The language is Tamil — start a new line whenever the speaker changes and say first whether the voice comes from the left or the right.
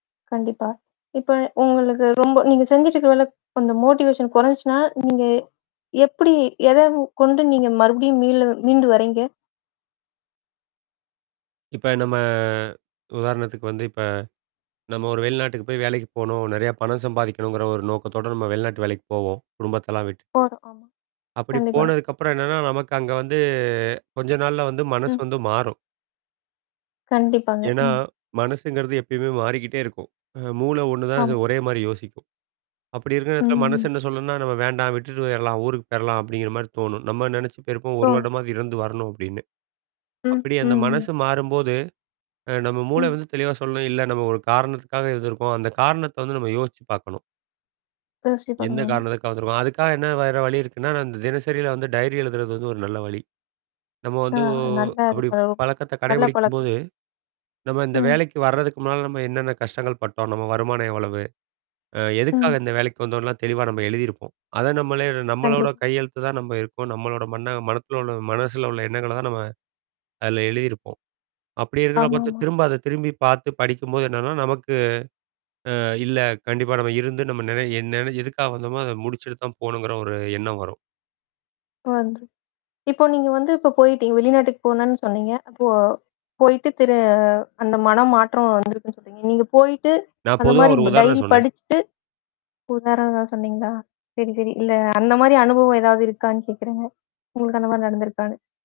left: கண்டிப்பா. இப்ப உங்களுக்கு, ரொம்ப நீங்க செஞ்சுட்டு இருக்கிற வேலை ப் அந்த மோட்டிவேஷன் கொறஞ்சுச்சுனா, நீங்க எப்படி? எதை கொண்டு, நீங்க மறுபடியும் மீளு மீண்டு வர்றீங்க?
right: இப்ப நம்ம, உதாரணத்துக்கு வந்து இப்ப, நம்ம ஒரு வெளிநாட்டுக்கு போய் வேலைக்கு போணும். நிறையா பணம் சம்பாதிக்கணுங்கிற ஒரு நோக்கத்தோட, நம்ம வெளிநாட்டு வேலைக்கு போவோம். குடும்பத்தெல்லாம் விட்டுட்டு.
left: போதும். [unintelligible]
right: அப்படி
left: கண்டிப்பா.
right: போனதுக்கு அப்புறம் என்னன்னா, நமக்கு அங்க வந்து, கொஞ்ச நாள்ல வந்து, மனசு
left: ம்.
right: வந்து மாறும்.
left: கண்டிப்பாங்க.
right: ஏன்னா,
left: ம்.
right: மனசுங்கிறது எப்பயுமே மாறிக்கிட்டே இருக்கும். அ மூள ஒண்ணுதான்,
left: ஆமாங்.
right: ஒரே மாரி யோசிக்கும். அப்படி இருக்கிற இடத்துல, மனசு
left: ம்.
right: என்ன சொல்லுனா, நம்ம வேண்டாம் விட்டுட்டு போயிரலாம். ஊருக்கு போயிரலாம். அப்படிங்கிற மாரி தோணும். நம்ம நெனச்சு போயிருப்போம். 1
left: தோணும்.
right: வருடமாவது இருந்து வரணும், அப்படின்னு.
left: ம்,
right: அப்படி
left: ம்,
right: அந்த மனசு
left: ம்.
right: மாறும்போது, அ நம்ம மூள
left: ம்.
right: வந்து தெளிவா சொல்லும், இல்ல நம்ம ஒரு காரணத்துக்காக இருந்துருக்கோம். அந்த காரணத்தை வந்து, நம்ம யோசிச்சு பாக்கணும்.
left: யோசிச்சே
right: என்ன
left: பண்ணலாமா?
right: காரணத்துக்காக வந்துருக்க அதுக்காக என்ன வேற வழி இருக்குனா, நான் தினசரில வந்து டைரி எழுதுறது வந்து, ஒரு நல்ல வழி. நம்ம
left: ஆ,
right: வந்து ஒ
left: நல்ல அது,
right: அப்படி
left: ப
right: பழக்கத்தை
left: நல்ல
right: கடைபிடிக்கும்போது,
left: பழக்கம்ங்க.
right: நம்ம இந்த
left: ம்.
right: வேலைக்கு வர்றதுக்கு முன்னால, நம்ம என்னன்ன கஷ்டங்கள் பட்டோம்? நம்ம வருமானம் எவ்வளவு? அ எதுக்காக
left: ம்.
right: இந்த வேலைக்கு வந்தோன்லாம் தெளிவா நம்ம எழுதியிருப்போம். அதை நம்மளே நம்மளோட
left: கண்டிப்.
right: கையெழுத்து தான் நம்ம இருக்கோம். நம்மளோட மண்ண மனத்துல உள்ள மனசுல உள்ள எண்ணங்கள தான் நம்ம, அதில எழுதியிருப்போம். அப்படி இருக்கிறத பாத்து
left: ஆமாமா.
right: திரும்ப அத திரும்பி பாத்து படிக்கும்போது என்னன்னா, நமக்கு ஆ, இல்ல. கண்டிப்பா நம்ம இருந்து நம்ம நென என் நென எதுக்காக வந்தோமோ, அத முடிச்சிட்டு தான் போணுங்கிற, ஒரு எண்ணம் வரும்.
left: இப்ப வந்து இப்ப நீங்க வந்து, இப்ப போயிட்டீங்க. வெளிநாட்டுக்கு போனனு சொன்னீங்க. அப்போ போயிட்டு திரு அந்த மனம் மாற்றம் வந்திருக்குன்னு சொன்னீங்க. நீங்க போயிட்டு,
right: நான்
left: அந்த
right: பொதுவா,
left: மாரி
right: ஒரு
left: ப் டைரி
right: உதாரணம் சொன்னேன்.
left: படிச்சுட்டு உதாரணந்தான் சொன்னங்களா? சரி, சரி. இல்ல அந்த மாரி அனுபவம் ஏதாவது இருக்கான்னு கேட்கிறேங்க? உங்களுக்கு அந்த மாரி நடந்துருக்கான்னு.